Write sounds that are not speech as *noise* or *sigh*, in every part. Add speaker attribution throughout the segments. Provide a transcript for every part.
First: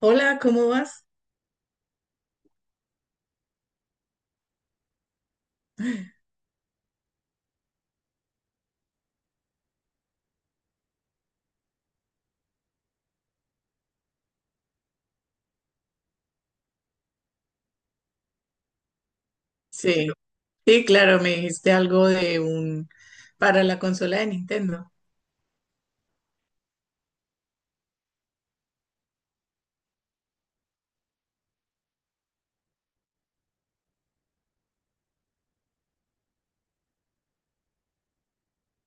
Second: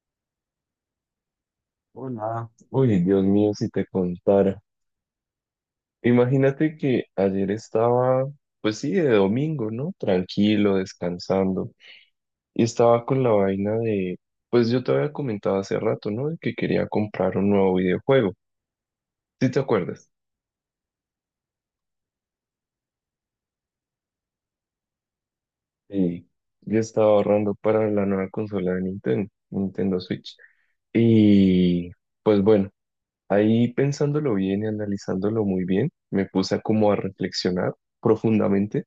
Speaker 1: Hola, ¿cómo vas?
Speaker 2: Hola. Uy, Dios mío, si te contara. Imagínate que ayer estaba, pues sí, de domingo, ¿no? Tranquilo, descansando. Y estaba con la vaina de, pues yo te había comentado hace rato, ¿no? De que quería comprar un nuevo videojuego. ¿Sí te
Speaker 1: Sí,
Speaker 2: acuerdas?
Speaker 1: sí, claro, me dijiste algo de un para la consola de Nintendo.
Speaker 2: Sí. Yo estaba ahorrando para la nueva consola de Nintendo, Nintendo Switch. Y pues bueno, ahí pensándolo bien y analizándolo muy bien, me puse como a reflexionar profundamente.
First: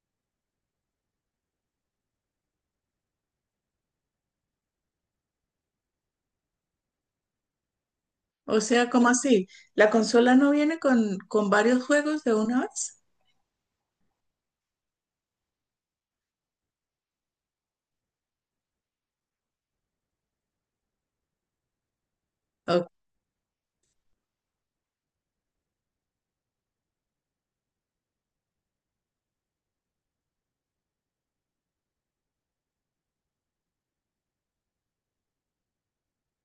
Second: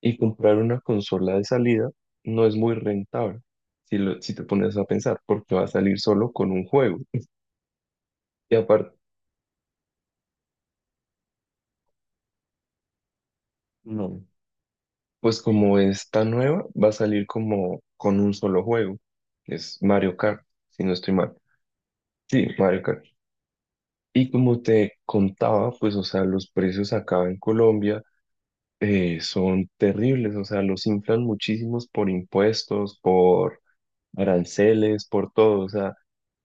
Speaker 2: Y comprar una consola de salida no es muy rentable, si, si te pones a pensar, porque va a salir solo con un juego. Y
Speaker 1: O sea,
Speaker 2: aparte,
Speaker 1: ¿cómo así? ¿La consola no viene con varios juegos de una vez?
Speaker 2: no, pues como es tan nueva, va a salir como con un solo juego, que es Mario Kart, si no estoy mal. Sí, Mario
Speaker 1: Ok.
Speaker 2: Kart. Y como te contaba, pues, o sea, los precios acá en Colombia son terribles, o sea, los inflan muchísimos por impuestos, por aranceles, por todo, o sea.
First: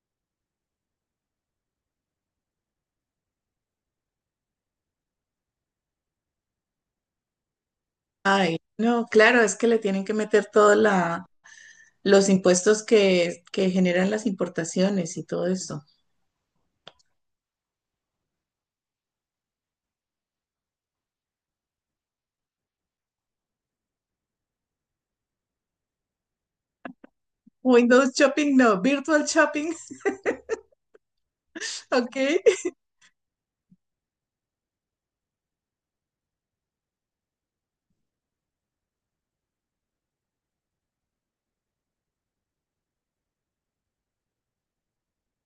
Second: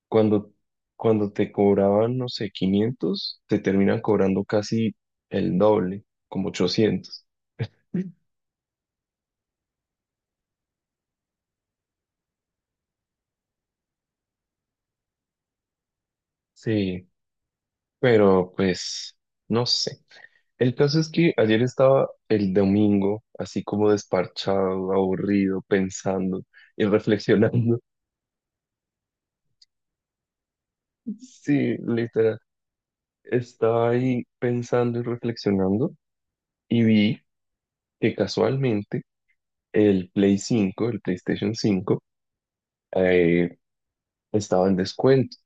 Speaker 2: Cuando, cuando te cobraban, no sé, 500 te terminan cobrando casi el doble, como 800.
Speaker 1: Ay, no, claro, es que le tienen que meter todos la, los impuestos que generan las importaciones y todo eso.
Speaker 2: Sí, pero pues, no sé. El caso es que ayer estaba el domingo, así como desparchado, aburrido, pensando y reflexionando. *laughs*
Speaker 1: Windows Shopping, no, Virtual Shopping.
Speaker 2: Sí,
Speaker 1: *laughs*
Speaker 2: literal.
Speaker 1: Ok.
Speaker 2: Estaba ahí pensando y reflexionando y vi que casualmente el PlayStation 5 eh, estaba en descuento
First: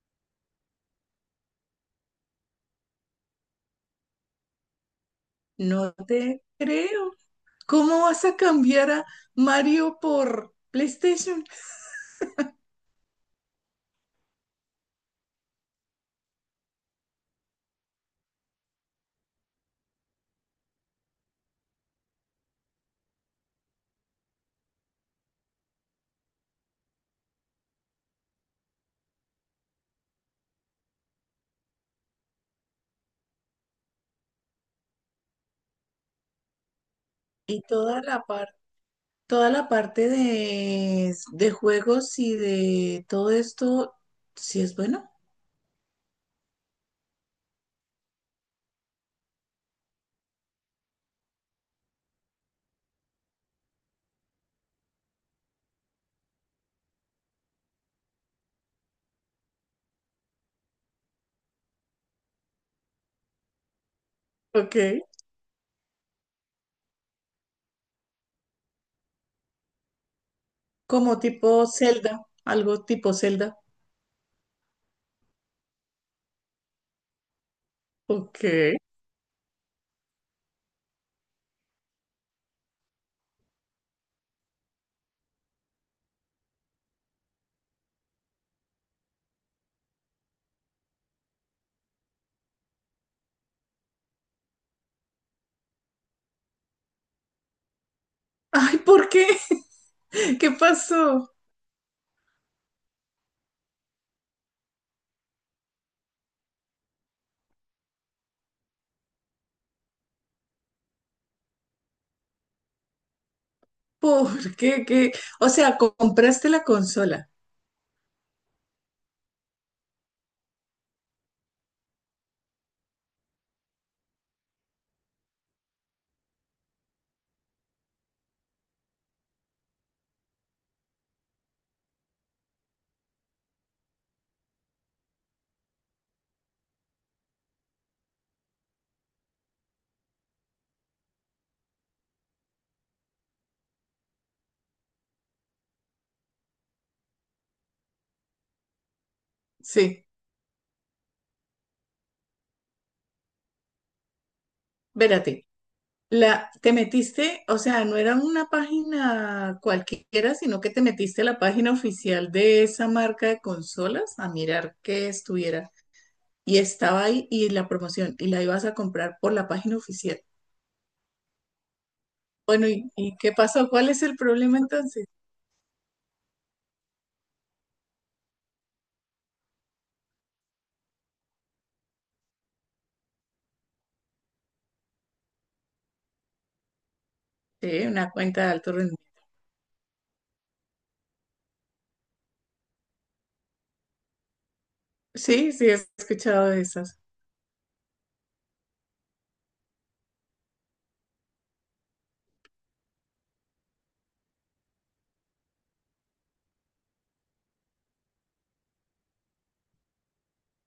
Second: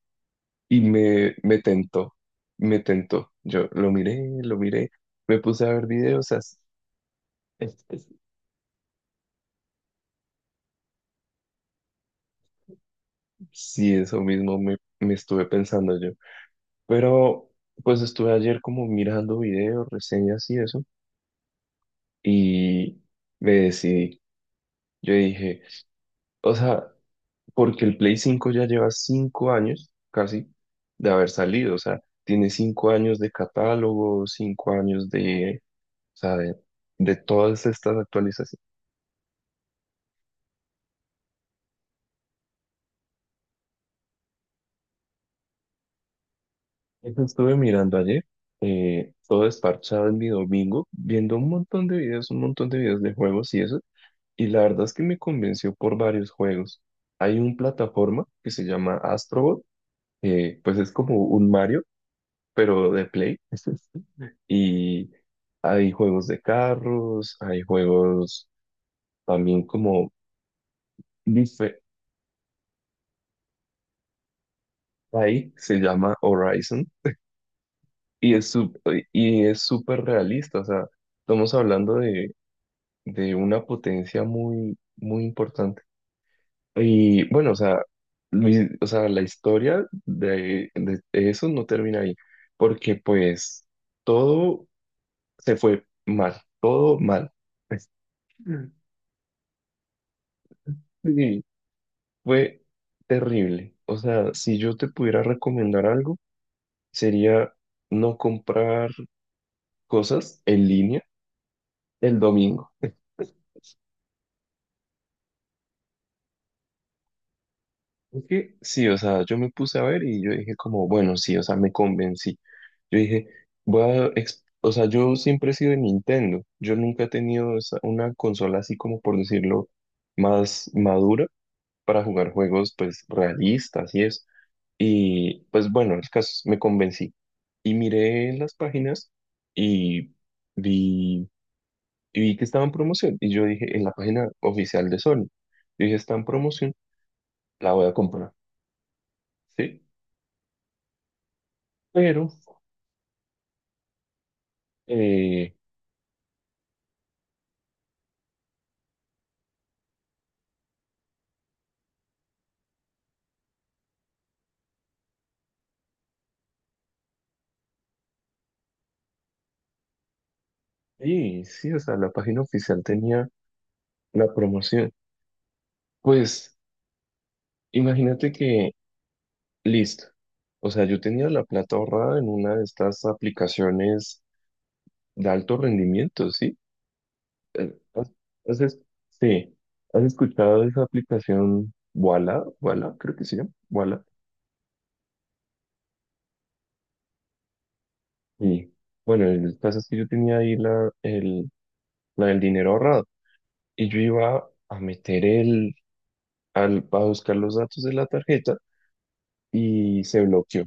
Speaker 2: y me tentó, me tentó. Yo lo miré, me puse a ver
Speaker 1: No
Speaker 2: videos,
Speaker 1: te creo.
Speaker 2: es-
Speaker 1: ¿Cómo
Speaker 2: es-
Speaker 1: vas a cambiar a Mario por PlayStation?
Speaker 2: sí, eso mismo me estuve pensando yo. Pero pues estuve ayer como mirando videos, reseñas y eso, y me decidí. Yo dije, o sea, porque el Play cinco ya lleva 5 años casi de haber salido, o sea, tiene 5 años de catálogo, 5 años de, o sea, de
Speaker 1: Y
Speaker 2: todas estas
Speaker 1: toda la parte.
Speaker 2: actualizaciones.
Speaker 1: Toda la parte de juegos y de todo esto, sí es bueno.
Speaker 2: Eso estuve mirando ayer, todo desparchado en mi domingo, viendo un montón de videos, un montón de videos de juegos y eso, y la verdad es que me convenció por varios juegos. Hay una plataforma que se llama Astrobot, que pues es como un Mario, pero de Play,
Speaker 1: Ok.
Speaker 2: y hay juegos de carros, hay juegos también como
Speaker 1: Como tipo
Speaker 2: dife-
Speaker 1: Zelda, algo tipo Zelda.
Speaker 2: ahí se llama Horizon, y
Speaker 1: Ok.
Speaker 2: es, y es súper realista, o sea, estamos hablando de una potencia muy, muy importante. Y bueno, o sea, o sea, la historia de eso no termina ahí, porque pues todo se fue mal, todo mal. Es- Mm.
Speaker 1: Ay, ¿por qué? *laughs* ¿Qué pasó?
Speaker 2: Sí, fue terrible. O sea, si yo te pudiera recomendar algo, sería no comprar cosas en línea el domingo.
Speaker 1: ¿Por qué? ¿Qué? O sea, compraste la consola.
Speaker 2: Sí, o sea, yo me puse a ver y yo dije como, bueno, sí, o sea, me convencí. Yo dije, voy a, o sea, yo siempre he sido de Nintendo. Yo nunca he tenido una consola así como, por decirlo, más madura para jugar juegos, pues, realistas y eso. Y, pues, bueno, el caso, es, me convencí. Y miré las páginas y vi, y vi que estaba en promoción. Y yo dije, en la página oficial de Sony, yo dije, está en promoción, la voy a comprar, ¿sí?
Speaker 1: Sí,
Speaker 2: Pero...
Speaker 1: vérate.
Speaker 2: Eh,
Speaker 1: La, te metiste, o sea, no era una página cualquiera, sino que te metiste a la página oficial de esa marca de consolas a mirar qué estuviera. Y estaba ahí y la promoción y la ibas a comprar por la página oficial.
Speaker 2: y sí, o sea, la página
Speaker 1: Bueno,
Speaker 2: oficial
Speaker 1: y
Speaker 2: tenía
Speaker 1: qué pasó? ¿Cuál es el
Speaker 2: la
Speaker 1: problema
Speaker 2: promoción.
Speaker 1: entonces?
Speaker 2: Pues imagínate que, listo. O sea, yo tenía la plata ahorrada en una de estas aplicaciones de alto rendimiento, ¿sí? Eh,
Speaker 1: Sí, una
Speaker 2: ¿Has,
Speaker 1: cuenta de
Speaker 2: has
Speaker 1: alto
Speaker 2: es-
Speaker 1: rendimiento.
Speaker 2: sí, ¿has escuchado de esa aplicación Wala? Wala, creo que sí, Wala.
Speaker 1: Sí, sí, he escuchado de esas.
Speaker 2: Y bueno, el caso es que yo tenía ahí la del dinero ahorrado y yo iba a meter a buscar los datos de la tarjeta y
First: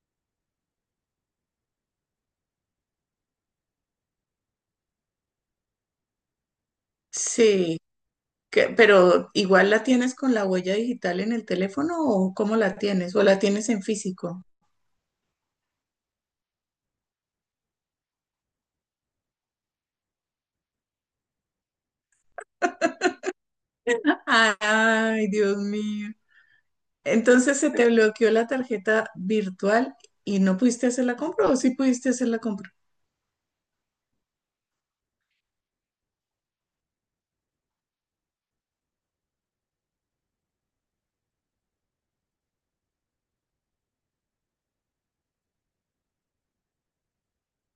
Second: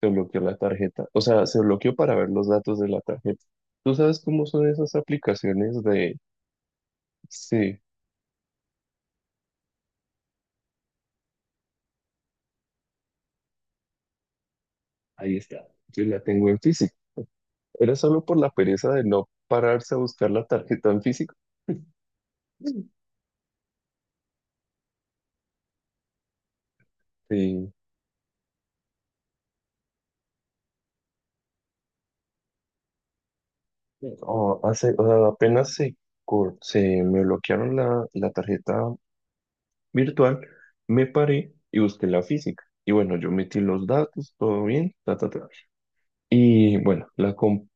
Speaker 2: se bloqueó la tarjeta. O sea, se bloqueó para ver los datos de la tarjeta. ¿Tú sabes cómo son esas aplicaciones de...
Speaker 1: Sí,
Speaker 2: Sí,
Speaker 1: pero igual la tienes con la huella digital en el teléfono o cómo la tienes o la tienes en físico.
Speaker 2: ahí está. Yo la tengo en físico. Era solo por la pereza de no pararse a buscar la tarjeta en físico.
Speaker 1: Ay, Dios mío. Entonces, se
Speaker 2: Sí.
Speaker 1: te bloqueó la tarjeta virtual y no pudiste hacer la compra o sí pudiste hacer la compra.
Speaker 2: O sea, apenas se me bloquearon la tarjeta virtual, me paré y busqué la física. Y bueno, yo metí los datos, todo bien, ta, ta, ta. Y bueno, compré.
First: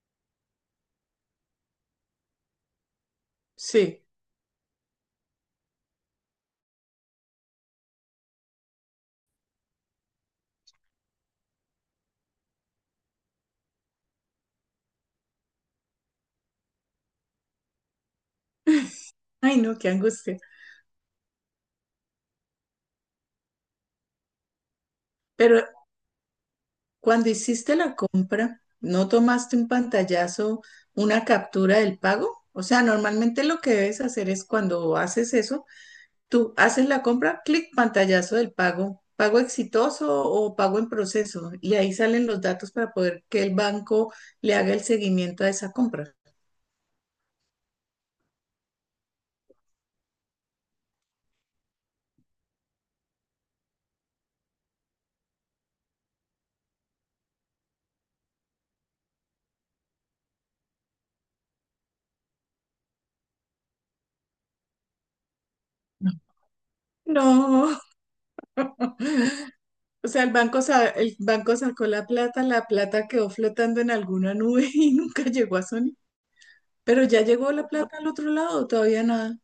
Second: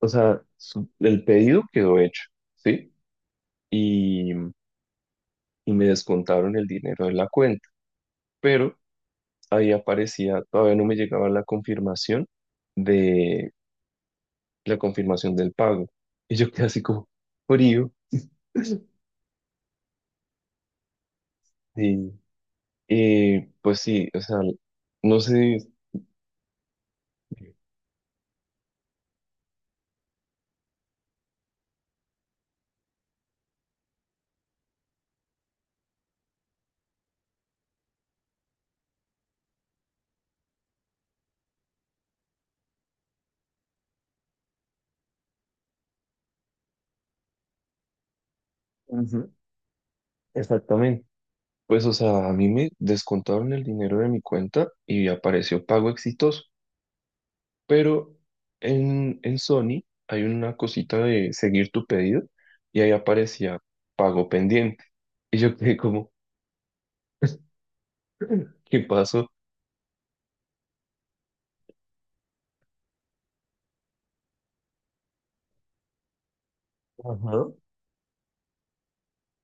Speaker 2: O sea, el pedido quedó hecho, ¿sí?
Speaker 1: Sí.
Speaker 2: Y, y me descontaron el dinero de la cuenta, pero ahí aparecía, todavía no me llegaba la confirmación de la confirmación del pago. Y yo quedé así como frío.
Speaker 1: Ay, no, qué angustia.
Speaker 2: Y, pues sí, o sea, no sé.
Speaker 1: Pero cuando hiciste la compra, ¿no tomaste un pantallazo, una captura del pago? O sea, normalmente lo que debes hacer es cuando haces eso, tú haces la compra, clic, pantallazo del pago, pago exitoso o pago en proceso, y ahí salen los datos para poder que el banco le haga el seguimiento a esa compra.
Speaker 2: Ujú. Exactamente. Pues o sea, a mí me descontaron el dinero de mi cuenta y apareció pago exitoso. Pero en Sony hay una cosita de seguir tu pedido y ahí aparecía pago pendiente. *laughs* Y yo quedé como,
Speaker 1: No,
Speaker 2: ¿qué pasó?
Speaker 1: o sea, el banco, el banco sacó la plata quedó flotando en alguna nube *laughs* y nunca llegó a Sony, pero ya
Speaker 2: Ajá.
Speaker 1: llegó la plata al otro lado, todavía nada.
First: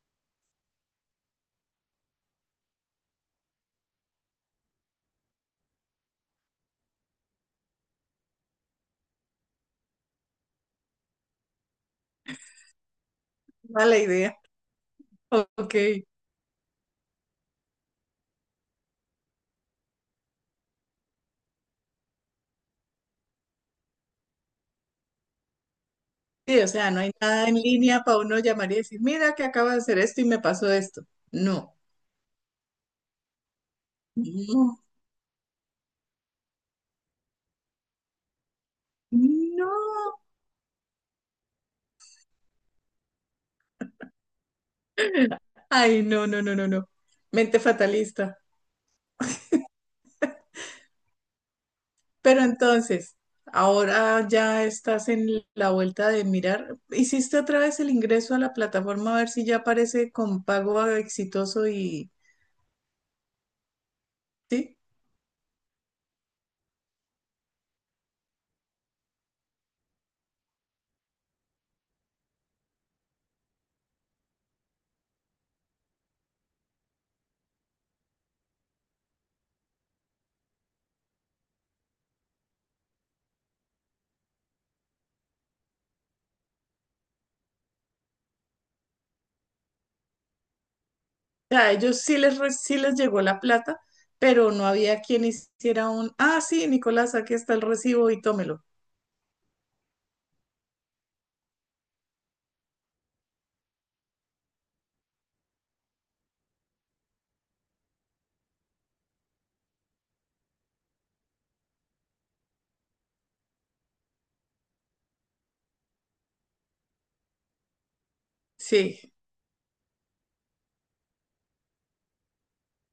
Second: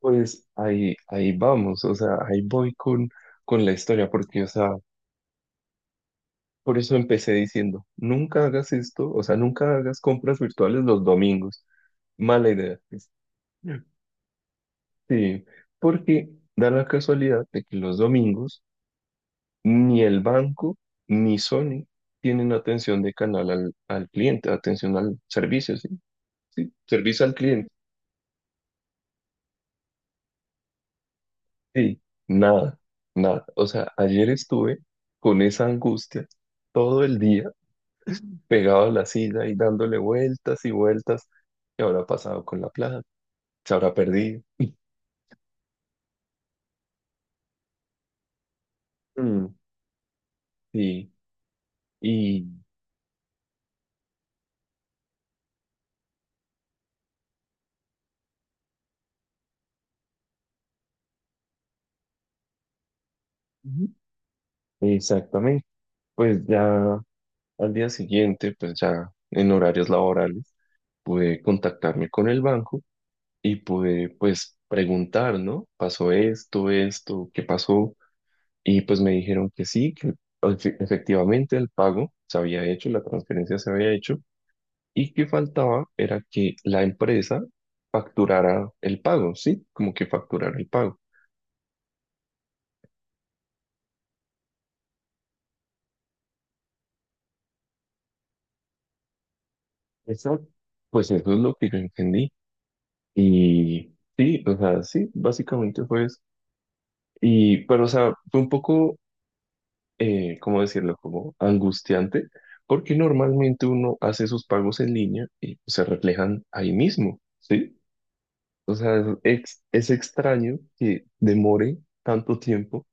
Speaker 2: Pues ahí vamos, o sea, ahí voy con la historia, porque, o sea, por eso empecé diciendo, nunca hagas esto, o sea, nunca hagas compras virtuales los domingos. Mala idea. *laughs*
Speaker 1: Mala idea.
Speaker 2: Sí,
Speaker 1: Ok, sí,
Speaker 2: porque da la casualidad de que los domingos ni el banco ni Sony tienen atención de canal al cliente, atención al servicio, ¿sí?
Speaker 1: o
Speaker 2: Sí,
Speaker 1: sea, no hay
Speaker 2: servicio al
Speaker 1: nada en
Speaker 2: cliente.
Speaker 1: línea para uno llamar y decir, mira que acabo de hacer esto y me pasó esto. No,
Speaker 2: Sí, nada, nada. O sea, ayer estuve
Speaker 1: no,
Speaker 2: con esa angustia todo el día pegado a la silla y dándole
Speaker 1: no.
Speaker 2: vueltas y vueltas. ¿Qué habrá pasado con la plata? ¿Se habrá perdido?
Speaker 1: Ay, no, no, no, no, no. Mente fatalista.
Speaker 2: Mm, sí,
Speaker 1: Pero
Speaker 2: y
Speaker 1: entonces, ahora ya estás en la vuelta de mirar. Hiciste otra vez el ingreso a la plataforma a ver si ya aparece con pago exitoso y
Speaker 2: Ujú.
Speaker 1: sí.
Speaker 2: Exactamente. Pues ya al día siguiente, pues ya en horarios laborales, pude contactarme con el banco y pude pues preguntar, ¿no? ¿Pasó esto, esto, qué pasó? Y pues me dijeron que sí, que efectivamente el pago se había hecho, la transferencia se había hecho y que faltaba era que la empresa facturara el pago, ¿sí? Como que facturara el pago.
Speaker 1: O sea, a ellos sí les, sí les llegó la plata, pero no había quien hiciera un, ah, sí, Nicolás, aquí está el recibo y tómelo.
Speaker 2: Exacto. Pues eso es lo que yo entendí. Y sí, o sea, sí, básicamente fue eso. Pero, o sea, fue un poco ¿cómo decirlo? Como angustiante, porque normalmente uno hace sus pagos en línea y se reflejan ahí mismo, ¿sí? O sea,
Speaker 1: Sí.
Speaker 2: es, es extraño que demore tanto tiempo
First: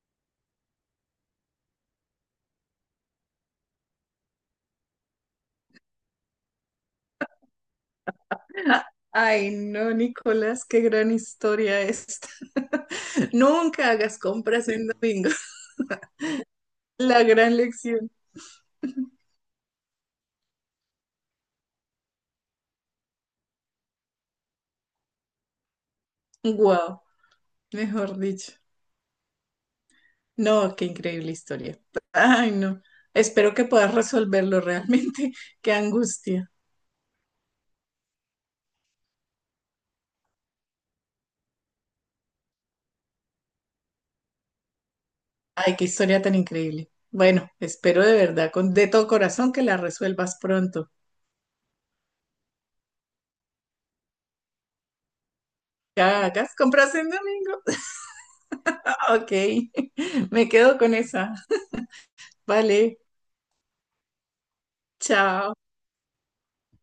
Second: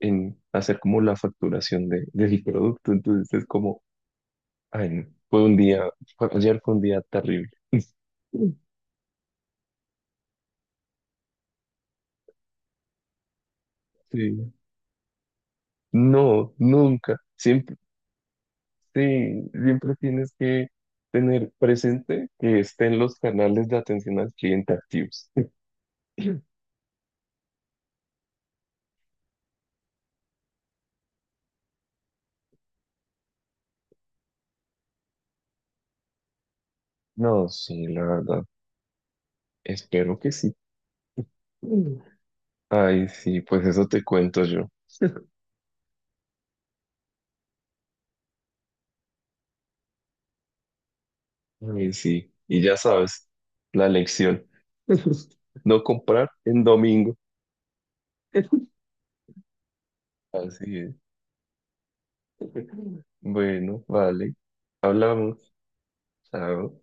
Speaker 2: en hacer como la facturación del producto, entonces es como, ay, no, fue un día, ayer fue un día terrible. *laughs*
Speaker 1: Ah, ay, no, Nicolás, qué gran historia esta. *laughs* Nunca hagas
Speaker 2: Sí.
Speaker 1: compras en domingo. *laughs*
Speaker 2: No, nunca.
Speaker 1: La gran
Speaker 2: Siempre,
Speaker 1: lección.
Speaker 2: sí, siempre tienes que tener presente que estén los canales de atención al cliente activos.
Speaker 1: Wow, mejor dicho. No, qué increíble historia. Ay, no. Espero que puedas resolverlo realmente. *laughs* Qué angustia.
Speaker 2: No, sí, la verdad. Espero que sí. Mm. Ay, sí, pues eso te cuento yo. *laughs*
Speaker 1: Ay, qué historia tan increíble. Bueno, espero de verdad, con de todo corazón, que la resuelvas pronto.
Speaker 2: Ay, sí. Y ya sabes, la lección. *laughs* No
Speaker 1: Que
Speaker 2: comprar
Speaker 1: hagas
Speaker 2: en
Speaker 1: compras en
Speaker 2: domingo.
Speaker 1: domingo. *laughs*
Speaker 2: *laughs*
Speaker 1: Ok, *laughs* me
Speaker 2: Así
Speaker 1: quedo
Speaker 2: es.
Speaker 1: con esa. Vale,
Speaker 2: Bueno, vale. Hablamos.
Speaker 1: chao.
Speaker 2: Chao.